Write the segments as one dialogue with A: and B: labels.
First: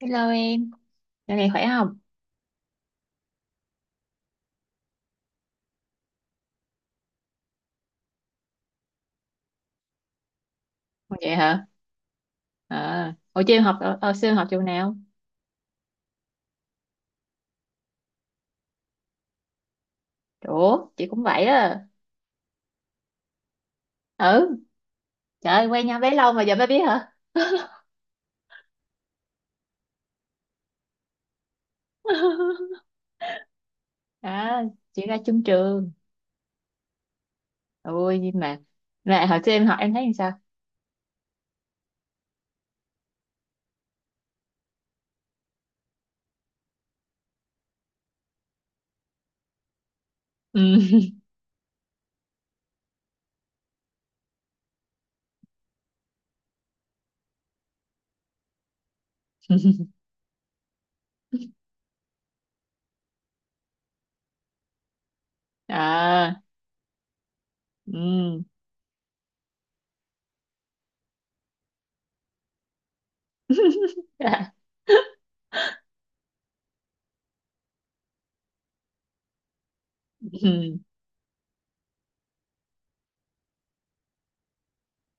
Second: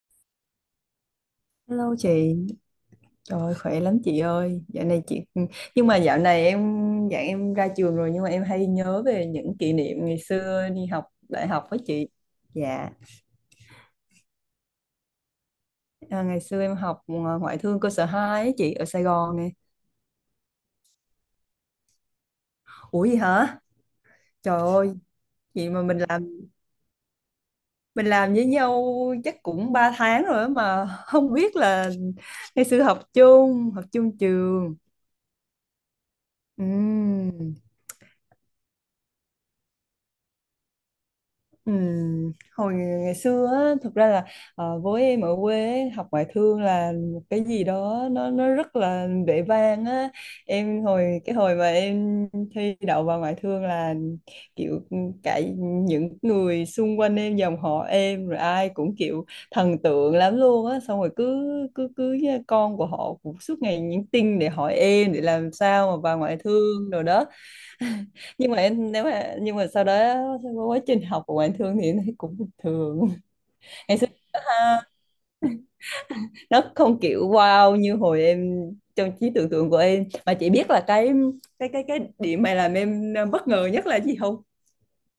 A: Hello em, dạo này khỏe
B: Hello
A: không?
B: chị, trời ơi, khỏe lắm chị ơi. Dạo này chị nhưng mà dạo này em dạ em ra trường rồi nhưng mà em hay nhớ về những kỷ niệm ngày xưa đi học
A: Vậy
B: đại
A: hả?
B: học với chị. Dạ,
A: À, hồi chưa em học ờ, xưa em học trường nào?
B: à, ngày xưa em học ngoại thương cơ sở 2 ấy, chị ở Sài Gòn nè.
A: Ủa, chị cũng vậy á.
B: Ủa gì hả?
A: Ừ,
B: Trời ơi,
A: trời ơi,
B: vậy mà
A: quen
B: mình
A: nhau bấy lâu
B: làm
A: mà giờ mới biết hả?
B: mình làm với nhau chắc cũng 3 tháng rồi á mà không biết là ngày xưa học chung
A: À,
B: trường.
A: chị ra chung trường.
B: Ừm.
A: Ôi, nhưng mà mẹ hồi xưa em học em thấy làm sao?
B: Hồi ngày xưa á, thực ra là với em ở quê ấy, học ngoại thương là một cái gì đó nó rất là vẻ vang á, em
A: Ừ.
B: hồi cái hồi mà em thi đậu vào ngoại thương là kiểu cả những người xung quanh em, dòng họ em rồi ai cũng kiểu thần tượng lắm luôn á, xong rồi cứ cứ cứ con của họ cũng suốt ngày nhắn tin để hỏi em để làm sao mà vào
A: À,
B: ngoại thương rồi đó.
A: ừ.
B: Nhưng mà sau đó qua quá trình học của ngoại thương thì em thấy cũng bình thường.
A: À,
B: Ha, nó không kiểu wow như hồi em trong trí tưởng tượng của em, mà chị biết
A: ừ.
B: là cái điểm mà làm em bất ngờ nhất là gì không?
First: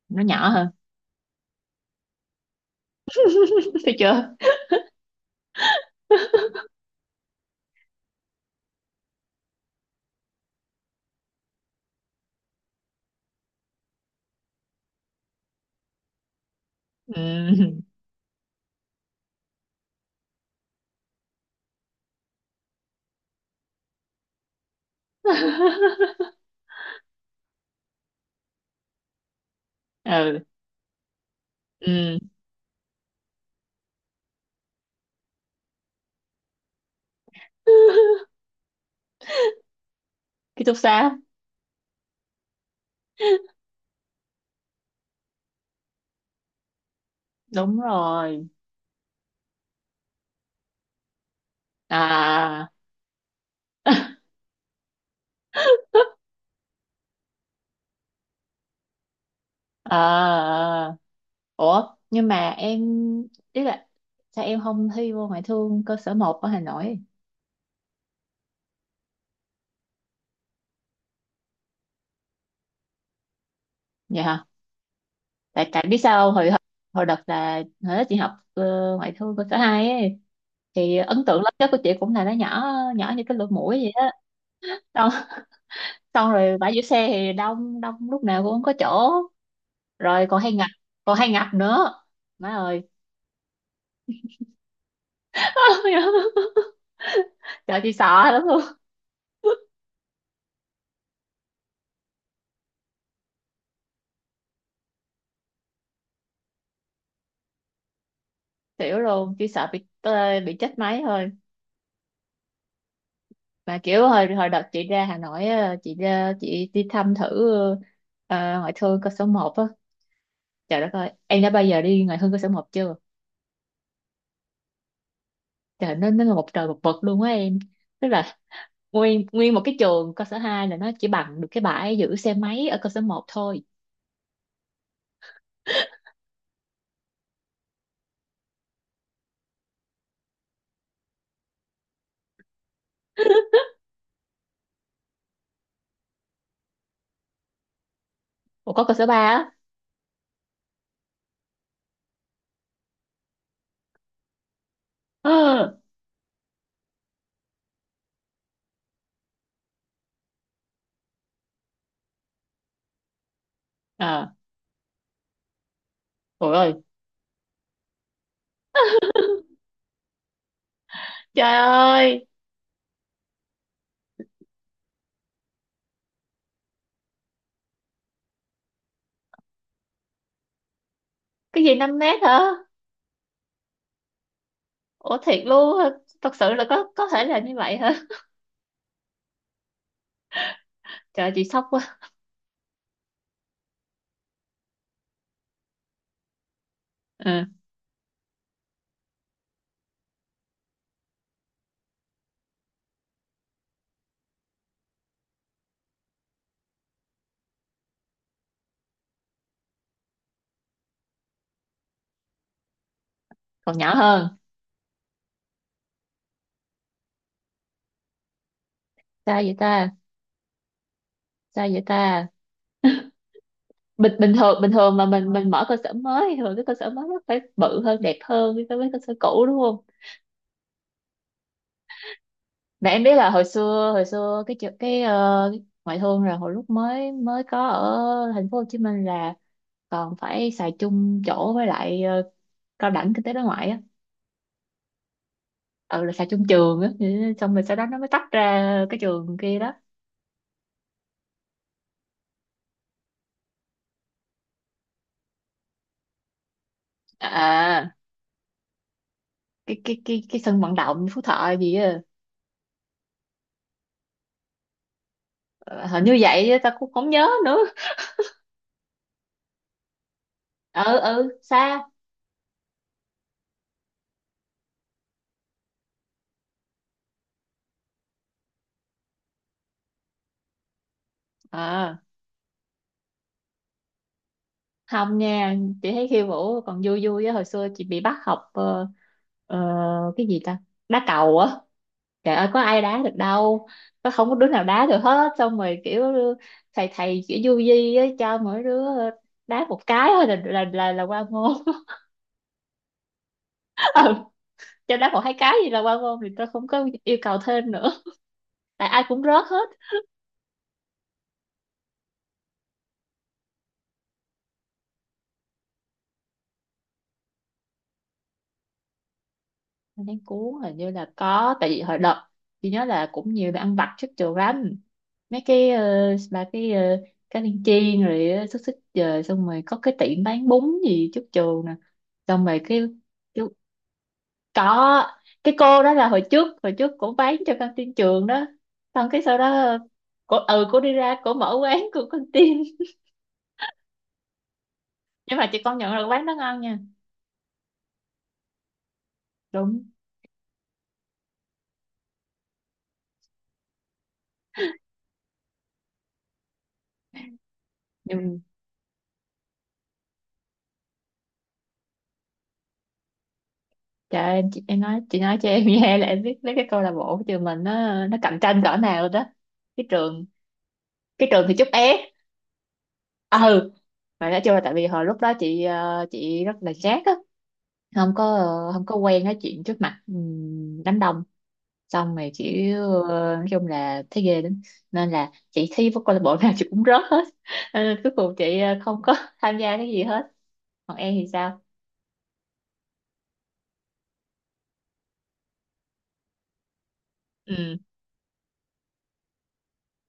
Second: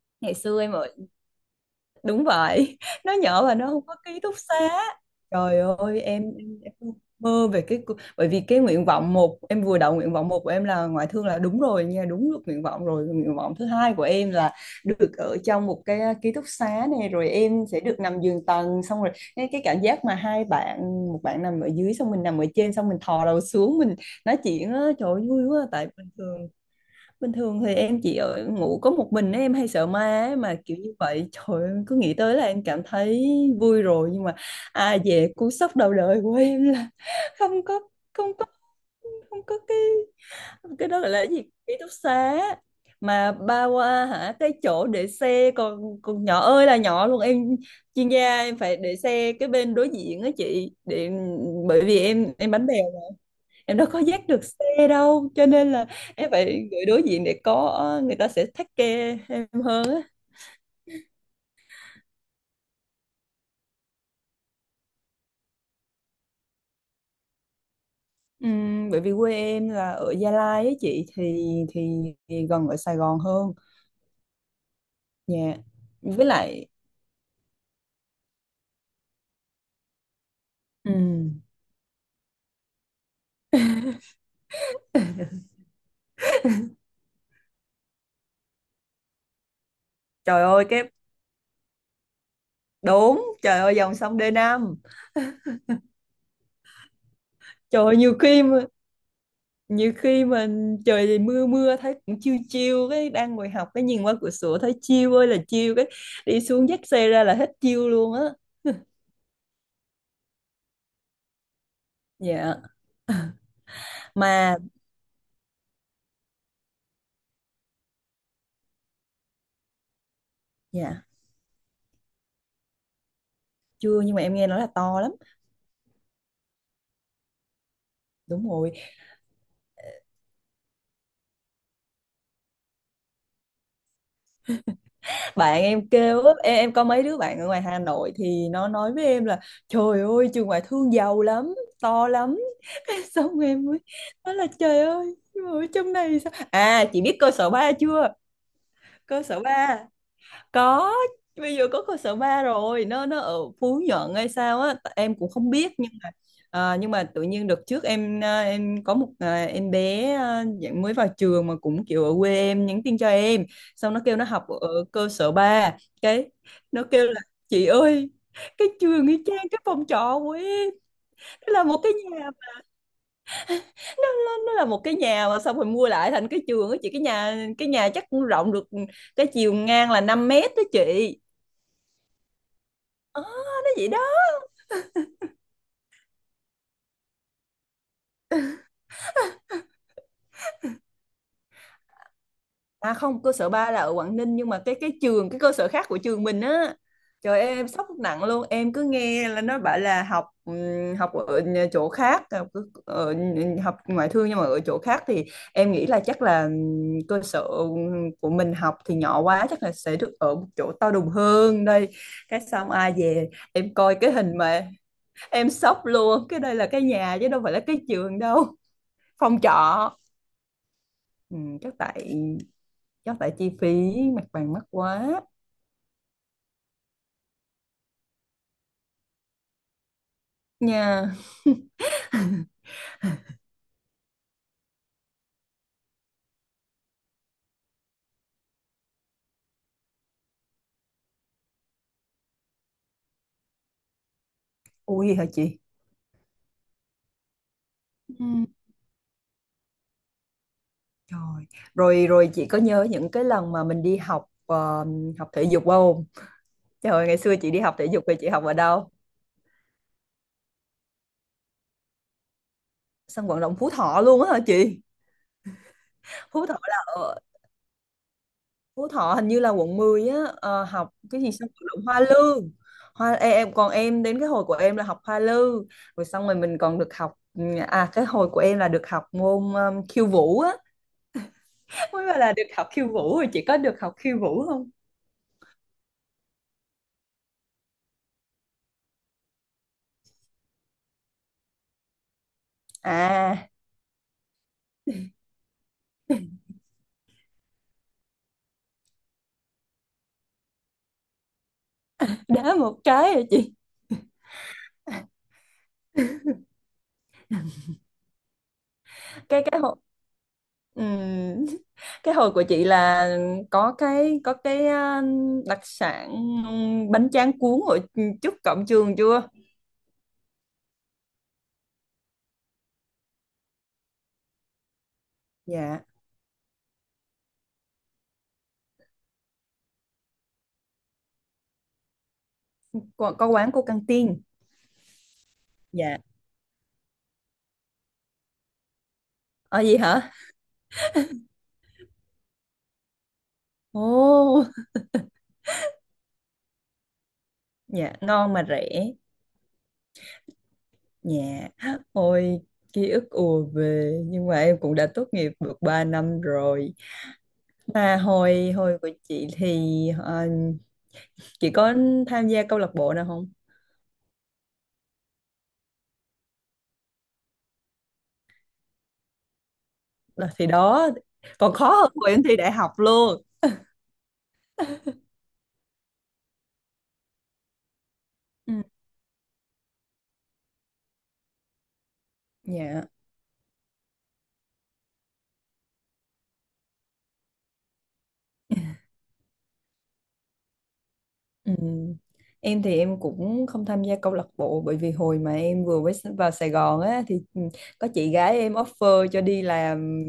A: Nó
B: Ngày
A: nhỏ
B: xưa
A: hơn.
B: em ở, đúng vậy, nó nhỏ và nó không
A: Thấy
B: có ký
A: chưa?
B: túc xá. Trời ơi, em mơ về cái, bởi vì cái nguyện vọng một, em vừa đậu nguyện vọng một của em là ngoại thương là đúng rồi nha, đúng được nguyện vọng rồi, nguyện vọng thứ hai của em là được ở trong một cái ký túc xá, này rồi em sẽ
A: Ừ.
B: được nằm giường tầng, xong rồi cái cảm giác mà hai bạn, một bạn nằm ở dưới xong mình nằm ở trên xong mình thò đầu xuống mình nói chuyện á, trời ơi, vui quá. Tại bình thường, bình thường thì em chỉ ở ngủ có một mình ấy, em hay sợ ma ấy,
A: Ừ.
B: mà kiểu như vậy trời ơi, em cứ nghĩ
A: Ừ.
B: tới là em cảm thấy vui rồi. Nhưng mà à, về cú sốc đầu đời của em là không có không có không có cái
A: Ký túc
B: cái
A: xá.
B: đó gọi là cái gì, ký túc xá mà ba qua hả, cái chỗ để xe còn còn nhỏ ơi là nhỏ luôn em.
A: Đúng
B: Chuyên gia
A: rồi.
B: em phải để xe cái bên đối diện á chị, để bởi vì em bánh
A: À.
B: bèo, em đâu có dắt được xe đâu cho nên là
A: À,
B: em phải gửi đối diện để có người ta sẽ take care em hơn á.
A: à. Ủa, nhưng mà em ý là sao em không thi vô ngoại thương cơ sở 1 ở Hà Nội?
B: Bởi vì quê em là ở Gia Lai ấy chị, thì gần ở Sài Gòn hơn.
A: Vậy hả?
B: Dạ,
A: Tại tại biết
B: với
A: sao không? Hồi
B: lại
A: hồi đợt là hồi đó chị học ngoại thương cơ sở 2 ấy, thì ấn tượng
B: ừm,
A: lớn nhất của chị cũng là nó nhỏ nhỏ như cái lỗ mũi vậy á. Xong, xong rồi bãi giữ xe thì đông đông lúc nào cũng không có chỗ, rồi còn
B: trời
A: hay
B: ơi
A: ngập,
B: cái,
A: còn hay ngập nữa, má ơi.
B: đúng trời ơi dòng sông đê 5.
A: Trời,
B: Trời
A: chị
B: ơi,
A: sợ lắm luôn,
B: nhiều khi mình, trời thì mưa mưa thấy cũng chiêu chiêu cái đang ngồi học cái nhìn qua cửa sổ thấy chiêu ơi là chiêu, cái đi xuống dắt xe ra là hết chiêu luôn á.
A: xỉu luôn, chỉ sợ bị tê, bị chết máy thôi.
B: Dạ
A: Mà kiểu hồi hồi
B: mà.
A: đợt chị ra Hà Nội á, chị ra chị đi thăm thử ờ, ngoại thương cơ sở một á. Trời đất
B: Dạ
A: ơi, em đã bao giờ đi ngoại thương cơ sở 1 chưa?
B: chưa, nhưng mà em nghe nói là to lắm.
A: Trời, nó là một trời một vực luôn á em. Tức là
B: Đúng rồi,
A: nguyên nguyên một cái trường cơ sở 2 là nó chỉ bằng được cái bãi giữ xe máy ở cơ sở 1 thôi.
B: bạn em kêu á, em có mấy đứa bạn ở ngoài Hà Nội thì nó nói với em là trời ơi trường ngoại thương giàu lắm, to lắm. Xong em mới nói là trời ơi, nhưng mà ở trong này sao, à chị biết cơ sở ba chưa?
A: Ủa, có cơ sở 3
B: Cơ sở
A: á?
B: ba, có, bây giờ có cơ sở ba rồi, nó ở Phú Nhuận hay sao á, em cũng không biết
A: Ờ.
B: nhưng mà à, nhưng mà tự nhiên đợt trước em à, em có một à, em bé à, dạng mới vào trường mà cũng kiểu ở quê em nhắn tin cho em, xong nó kêu nó
A: À,
B: học ở cơ sở ba. Cái
A: ôi ơi,
B: nó kêu là chị ơi, cái trường y chang cái phòng trọ của em,
A: trời
B: nó là một cái
A: ơi,
B: nhà, nó là một cái nhà mà xong rồi mua lại thành cái trường á chị, cái nhà chắc cũng rộng được cái chiều ngang là 5 mét đó chị.
A: cái gì 5 mét hả?
B: Ờ, nó vậy đó.
A: Ủa, thiệt luôn hả? Thật sự là có thể là như vậy hả? Trời, chị sốc quá.
B: À không, cơ sở 3 là ở Quảng Ninh nhưng mà cái trường, cái cơ sở khác của trường mình á. Trời ơi,
A: Ừ.
B: em sốc nặng luôn, em cứ nghe là nó bảo là học học ở chỗ khác, học ở, học ngoại thương nhưng mà ở chỗ khác thì em nghĩ là chắc là cơ sở của mình học thì nhỏ quá chắc là sẽ được ở một chỗ to đùng hơn đây. Cái xong ai về em
A: Còn nhỏ
B: coi cái
A: hơn.
B: hình mà em sốc luôn, cái đây là cái nhà chứ đâu phải là cái trường đâu.
A: Sao
B: Phòng
A: vậy
B: trọ.
A: ta?
B: Ừ,
A: Sao
B: chắc
A: vậy
B: tại
A: ta?
B: chắc tại chi phí
A: bình
B: mặt
A: bình
B: bằng
A: thường
B: mắc
A: bình thường mà
B: quá.
A: mình mở cơ sở mới thì thường cái cơ sở mới nó phải bự hơn, đẹp hơn so với cơ sở cũ, đúng không?
B: Nha
A: Mà em biết là hồi xưa cái chợ- cái, ngoại thương là hồi lúc mới mới có ở thành phố Hồ Chí Minh là còn phải xài chung chỗ với lại cao đẳng kinh tế đối ngoại á,
B: ui hả chị.
A: ừ, là xài chung trường á. Ừ, xong rồi sau đó nó mới tách
B: Ừ.
A: ra cái trường kia đó.
B: Trời, rồi rồi chị có nhớ những cái lần mà mình đi học học thể dục không? Trời ơi, ngày
A: À,
B: xưa chị đi học thể
A: à,
B: dục thì chị học ở đâu?
A: cái sân vận động Phú Thọ gì á.
B: Sân vận động Phú Thọ luôn á hả chị?
A: Ờ, hình như
B: Phú
A: vậy á,
B: Thọ
A: ta
B: là
A: cũng không
B: ở,
A: nhớ nữa.
B: Phú Thọ hình như là quận 10 á, ờ, học
A: Ừ,
B: cái gì
A: ừ,
B: sân vận động
A: xa.
B: Hoa Lư. Hoa ê, em còn em đến cái hồi của em là học Hoa Lư, rồi xong rồi mình còn được học à cái hồi của em là được học môn khiêu vũ á.
A: À,
B: Mới bảo là được học khiêu vũ, rồi chị có được học khiêu vũ không?
A: không nha, chị thấy khiêu vũ còn vui vui á. Hồi xưa chị bị bắt học ờ, cái gì ta, đá cầu á. Trời ơi, có ai đá được
B: À,
A: đâu, không có đứa nào đá được hết. Xong rồi kiểu thầy thầy kiểu du di á, cho mỗi đứa đá một cái thôi là qua môn.
B: đá một cái rồi chị.
A: Ừ. Cho đá một hai cái gì là qua môn thì tôi không có yêu cầu thêm nữa, tại ai cũng
B: cái
A: rớt
B: cái
A: hết.
B: hồi ừm, cái hồi của chị là có cái, có cái đặc sản bánh tráng cuốn ở trước cổng trường chưa?
A: Nên cuốn hình như là có, tại vì hồi đợt chị nhớ là cũng nhiều bạn ăn vặt trước trường lắm. Mấy cái
B: Dạ
A: bà cái cá viên chiên rồi xúc xích, trời, xong rồi có cái tiệm bán bún gì chút chù nè. Xong rồi cái
B: có quán
A: chú-,
B: của căng tin.
A: có cái cô đó
B: Dạ.
A: là hồi trước cổ bán cho căng tin trường đó, xong cái sau
B: Ở
A: đó
B: gì hả?
A: cổ, cổ đi ra cổ mở quán của căng tin.
B: Ồ.
A: Nhưng mà chị công nhận là quán đó ngon nha.
B: Dạ non mà rẻ.
A: Đúng.
B: Dạ, ôi ký ức ùa về, nhưng mà em cũng đã tốt nghiệp được 3 năm rồi. À,
A: Nhưng
B: hồi hồi của chị thì chị có tham gia câu lạc bộ nào không?
A: trời ơi, chị, em nói, chị nói cho em nghe là em biết mấy cái câu lạc bộ của trường mình nó cạnh tranh cỡ nào rồi đó. cái trường
B: Đó, thì đó
A: cái trường
B: còn
A: thì chút
B: khó hơn
A: é.
B: hồi em thi đại học luôn.
A: Ừ, mà nói chung là tại vì hồi lúc đó chị rất là chát á, không có
B: Ừ.
A: ờ, không có quen nói chuyện trước mặt đám đông, xong rồi chị
B: Dạ.
A: nói chung là thấy ghê lắm, nên là chị thi với câu lạc bộ nào chị cũng rớt hết. Ờ, cuối cùng chị không có tham gia cái gì hết. Còn em thì
B: Ừ.
A: sao?
B: Em thì em cũng không tham gia câu lạc bộ, bởi vì hồi mà em vừa mới vào Sài Gòn á thì
A: Ừ.
B: có chị gái em offer cho đi làm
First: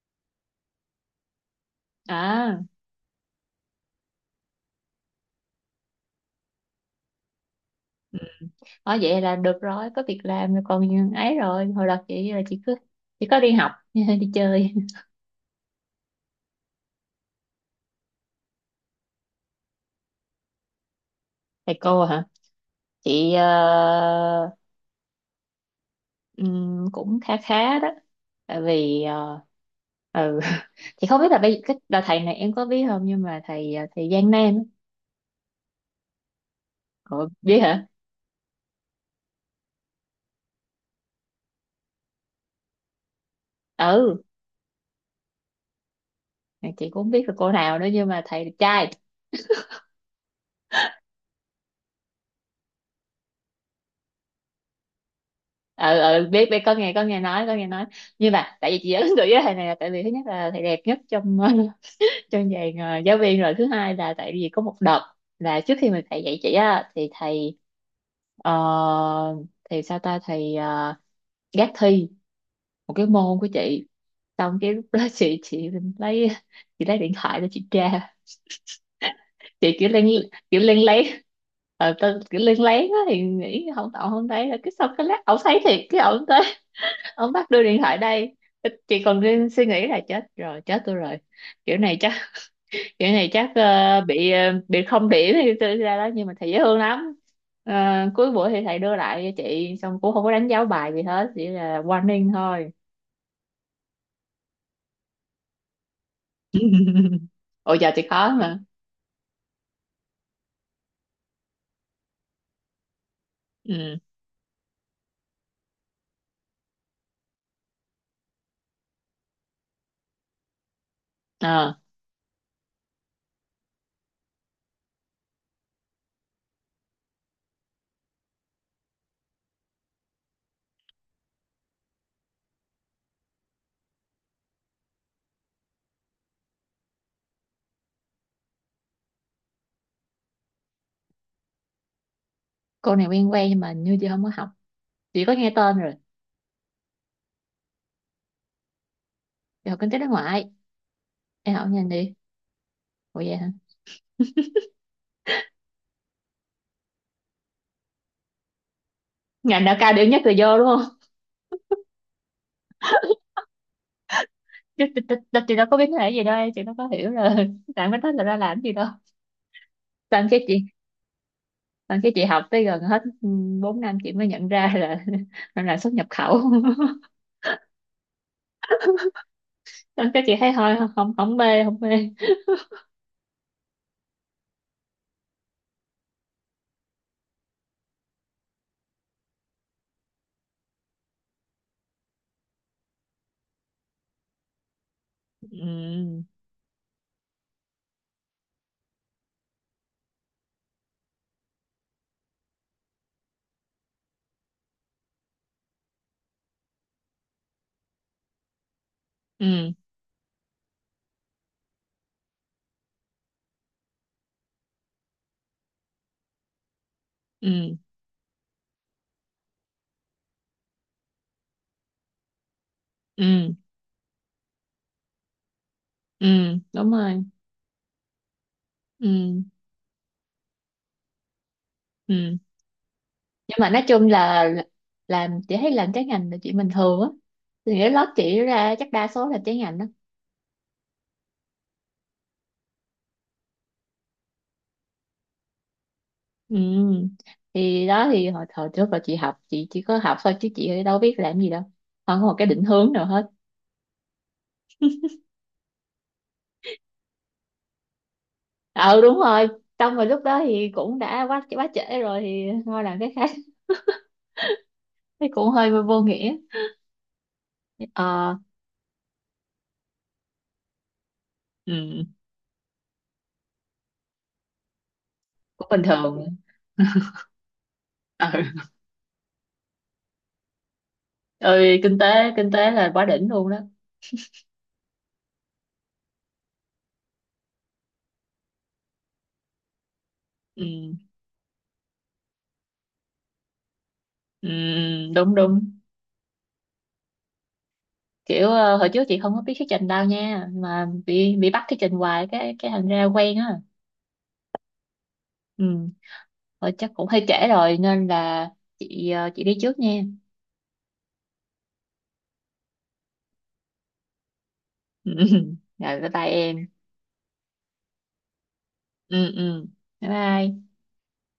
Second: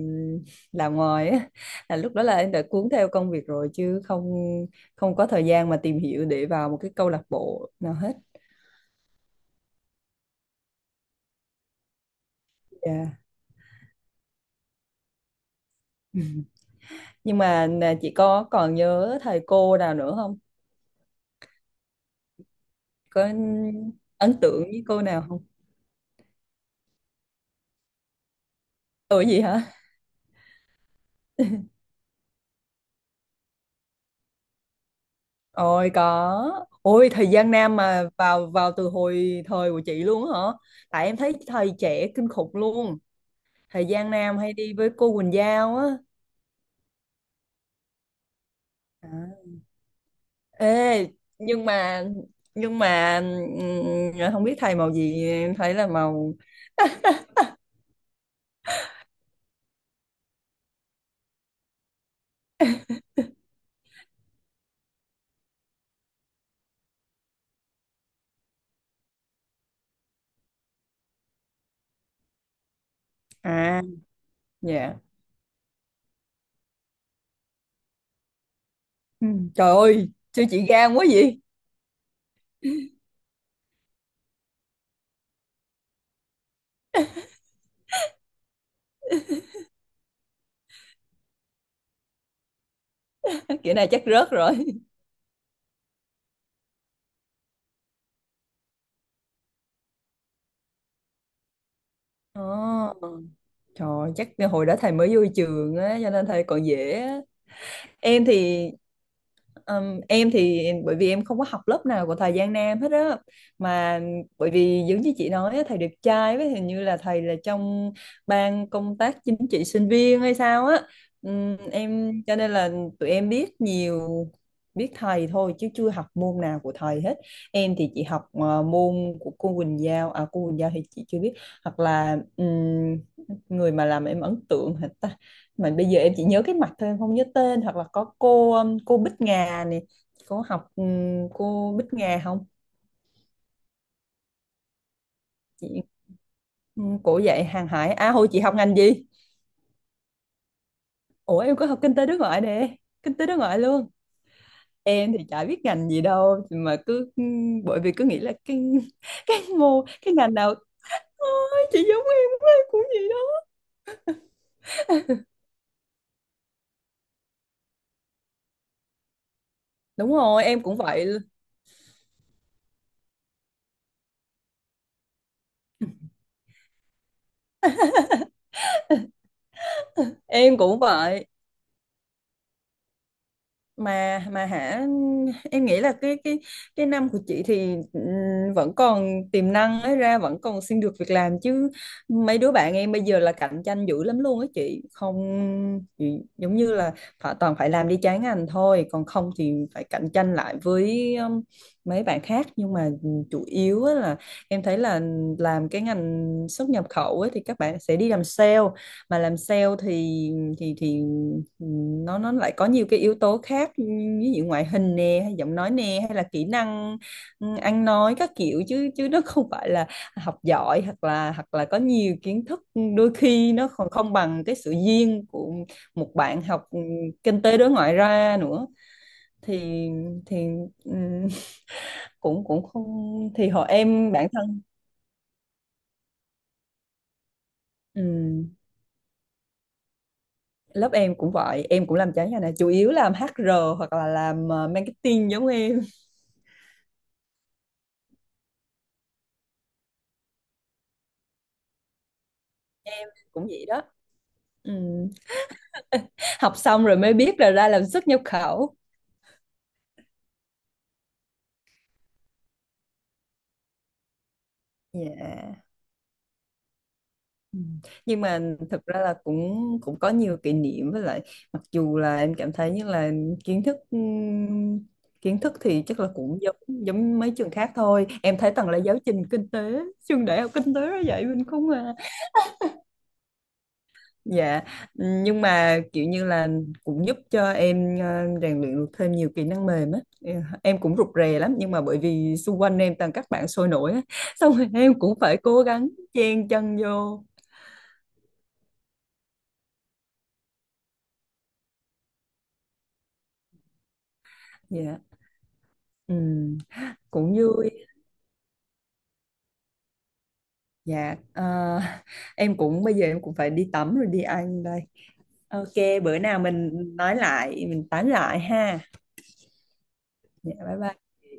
B: làm ngoài á, là lúc đó là em
A: À.
B: đã cuốn theo công việc rồi chứ không, không có thời gian mà tìm hiểu để vào một cái câu lạc bộ nào hết.
A: Ừ. Ờ, vậy là được rồi, có việc làm rồi, còn ấy, rồi hồi đó chị là chị cứ
B: Dạ.
A: chỉ có đi học đi chơi.
B: Ừ. Nhưng mà nè, chị có còn nhớ thầy cô nào nữa không,
A: Thầy cô hả?
B: có
A: chị ờ,
B: ấn tượng với cô nào không?
A: Cũng khá khá đó, tại vì
B: Ừ gì hả?
A: ừ. Thì không biết là bây cái đợt thầy này em có biết không, nhưng mà thầy Giang Nam á.
B: Ôi có, ôi thời
A: Ủa,
B: gian
A: biết
B: nam
A: hả?
B: mà vào, vào từ hồi thời của chị luôn á hả? Tại em thấy thầy trẻ kinh khủng luôn. Thời gian
A: Ừ,
B: nam hay đi với cô Quỳnh Giao á.
A: chị cũng không biết là cô nào nữa, nhưng mà thầy đẹp trai.
B: À. Ê, nhưng mà nhưng mà à, không biết thầy màu gì, em thấy là
A: Ừ, ừ,
B: màu,
A: biết biết có nghe nói. Nhưng mà tại vì chị ấn tượng với thầy này là tại vì thứ nhất là thầy đẹp nhất trong trong dàn giáo viên, rồi thứ hai là tại vì có một đợt là trước khi mà thầy dạy chị á thì thầy ờ, thì sao ta, thầy gác thi một cái môn của
B: à
A: chị, xong cái lúc
B: dạ.
A: đó chị lấy, chị lấy điện thoại để chị tra.
B: Ừ.
A: Chị
B: Trời
A: kiểu lên,
B: ơi sao
A: kiểu
B: chị
A: lên
B: gan quá
A: lấy,
B: vậy,
A: ờ, tao kiểu lên lấy á thì nghĩ không, tao không thấy, rồi cái xong cái lát ổng thấy thiệt, cái ổng tới, ổng bắt đưa điện thoại đây. Chị còn đang suy nghĩ là chết rồi, chết tôi rồi, kiểu này chắc, kiểu này chắc
B: kiểu này
A: ờ,
B: chắc
A: bị
B: rớt
A: ờ,
B: rồi.
A: bị không điểm thì tôi ra đó, nhưng mà thầy dễ thương lắm. Ờ, cuối buổi thì thầy đưa lại cho chị, xong cũng không có đánh dấu bài gì hết, chỉ là warning thôi.
B: Ồ. Trời, chắc hồi đó thầy mới vô trường á cho nên thầy còn dễ á.
A: Ôi giờ thì
B: Em
A: khó mà.
B: thì ừm, em thì bởi vì em không có học lớp nào của thầy Giang Nam hết á,
A: Ừ.
B: mà bởi vì giống như chị nói á, thầy đẹp trai với hình như là thầy là trong ban công tác chính trị sinh viên hay sao á.
A: Ờ,
B: Em cho nên là tụi em biết nhiều, biết thầy thôi chứ chưa học môn nào của thầy hết. Em thì chị học môn của cô Quỳnh Giao, à cô Quỳnh Giao thì chị chưa biết, hoặc là người mà làm em ấn tượng hả? Mà bây giờ em chỉ nhớ cái mặt thôi em không nhớ tên, hoặc là có cô Bích Ngà này, có học cô Bích Ngà không
A: cô này quen quen nhưng mà như chị không có học, chị có nghe tên
B: chị,
A: rồi.
B: cổ dạy hàng hải. À hồi chị học ngành gì?
A: Chị học kinh tế đối ngoại.
B: Ủa
A: Em
B: em có
A: học
B: học
A: nhanh
B: kinh tế
A: đi.
B: đối ngoại nè, kinh
A: Ủa,
B: tế đối
A: vậy hả?
B: ngoại luôn. Em thì chả biết ngành gì đâu mà cứ bởi vì cứ nghĩ là cái cái
A: Ngành nào
B: mô
A: cao điểm
B: cái
A: nhất là
B: ngành nào.
A: vô, đúng không?
B: Ôi, chị giống em quá, em cũng vậy đó.
A: Chứ chị đâu có biết cái này gì đâu em, chị đâu có hiểu rồi làm cái đó là ra làm gì đâu.
B: Đúng
A: Xong cái
B: rồi
A: chị,
B: em cũng vậy,
A: xong cái chị học tới gần hết 4 năm chị mới nhận ra là mình làm xuất nhập khẩu. Xong cái chị thấy
B: em
A: thôi,
B: cũng
A: không,
B: vậy.
A: không mê, không mê.
B: Mà hả, em nghĩ là cái cái năm của chị thì vẫn còn tiềm năng ấy ra vẫn còn xin được việc làm chứ mấy đứa bạn em bây giờ là cạnh tranh dữ lắm luôn á chị không, chị
A: Ừ,
B: giống như là phải toàn phải làm đi trái ngành thôi, còn không thì phải cạnh tranh lại với mấy bạn khác. Nhưng mà chủ yếu á là em thấy là làm cái ngành xuất nhập khẩu ấy, thì các bạn sẽ đi làm sale, mà làm sale
A: ừ,
B: thì thì ừ, nó lại có nhiều cái yếu tố khác ừ, ví dụ ngoại hình nè, hay giọng nói nè, hay là kỹ năng ừ,
A: ừ,
B: ăn nói các kiểu, chứ chứ nó không phải là học giỏi, hoặc là có nhiều kiến thức, ừ, đôi
A: ừ,
B: khi nó còn không bằng cái sự duyên của một
A: ừ,
B: bạn học ừ,
A: đúng rồi,
B: kinh tế đối ngoại ra nữa.
A: ừ,
B: Thì thì ừ,
A: ừ.
B: cũng cũng không, thì
A: Nhưng
B: họ
A: mà nói chung
B: em bản
A: là
B: thân
A: làm, chị thấy làm trái ngành là chuyện bình thường á, thì cái lớp chị
B: ừ,
A: ra chắc đa số là trái ngành đó.
B: lớp em cũng vậy, em cũng làm trái ngành này, chủ yếu làm HR hoặc là làm marketing giống em.
A: Ừ. Thì đó, thì hồi trước là chị học, chị chỉ có học thôi chứ chị đâu biết làm gì đâu, không có một cái định hướng nào hết.
B: Cũng vậy đó. Ừ. Học xong rồi mới biết là ra làm xuất nhập khẩu.
A: Ừ, đúng rồi. Xong rồi lúc đó thì cũng đã quá quá trễ rồi thì thôi làm cái khác. Thấy cũng
B: Yeah.
A: hơi vô nghĩa.
B: Ừ. Nhưng
A: Ờ.
B: mà thực ra là cũng cũng có nhiều kỷ niệm với lại mặc dù
A: Ừ,
B: là em cảm thấy như là kiến thức ừm, kiến thức
A: cũng bình
B: thì chắc là
A: thường.
B: cũng giống giống mấy trường khác thôi,
A: Ừ.
B: em thấy toàn là giáo trình kinh tế trường đại học kinh tế nó dạy mình không
A: Ơi,
B: à.
A: kinh tế là quá đỉnh luôn đó.
B: Dạ, nhưng mà kiểu như là cũng giúp cho em rèn luyện được thêm nhiều kỹ năng mềm á. Em
A: Ừ.
B: cũng rụt rè lắm nhưng mà bởi vì xung quanh em toàn các bạn sôi nổi á,
A: Ừ,
B: xong rồi em cũng
A: đúng,
B: phải
A: đúng.
B: cố gắng chen chân vô.
A: Kiểu hồi trước chị không có biết thuyết trình đâu nha, mà bị bắt thuyết trình hoài cái thành ra quen á.
B: Dạ,
A: Ừ.
B: ừm,
A: Rồi chắc cũng hơi
B: cũng
A: trễ
B: vui.
A: rồi nên là chị đi trước nha.
B: Dạ, ờ, em cũng bây giờ em cũng phải đi tắm rồi đi ăn đây.
A: Ừ.
B: Ok,
A: Rồi bye
B: bữa
A: bye
B: nào
A: em.
B: mình nói lại, mình tán lại ha.
A: Ừ, ừ, bye
B: Dạ,
A: bye.
B: bye bye.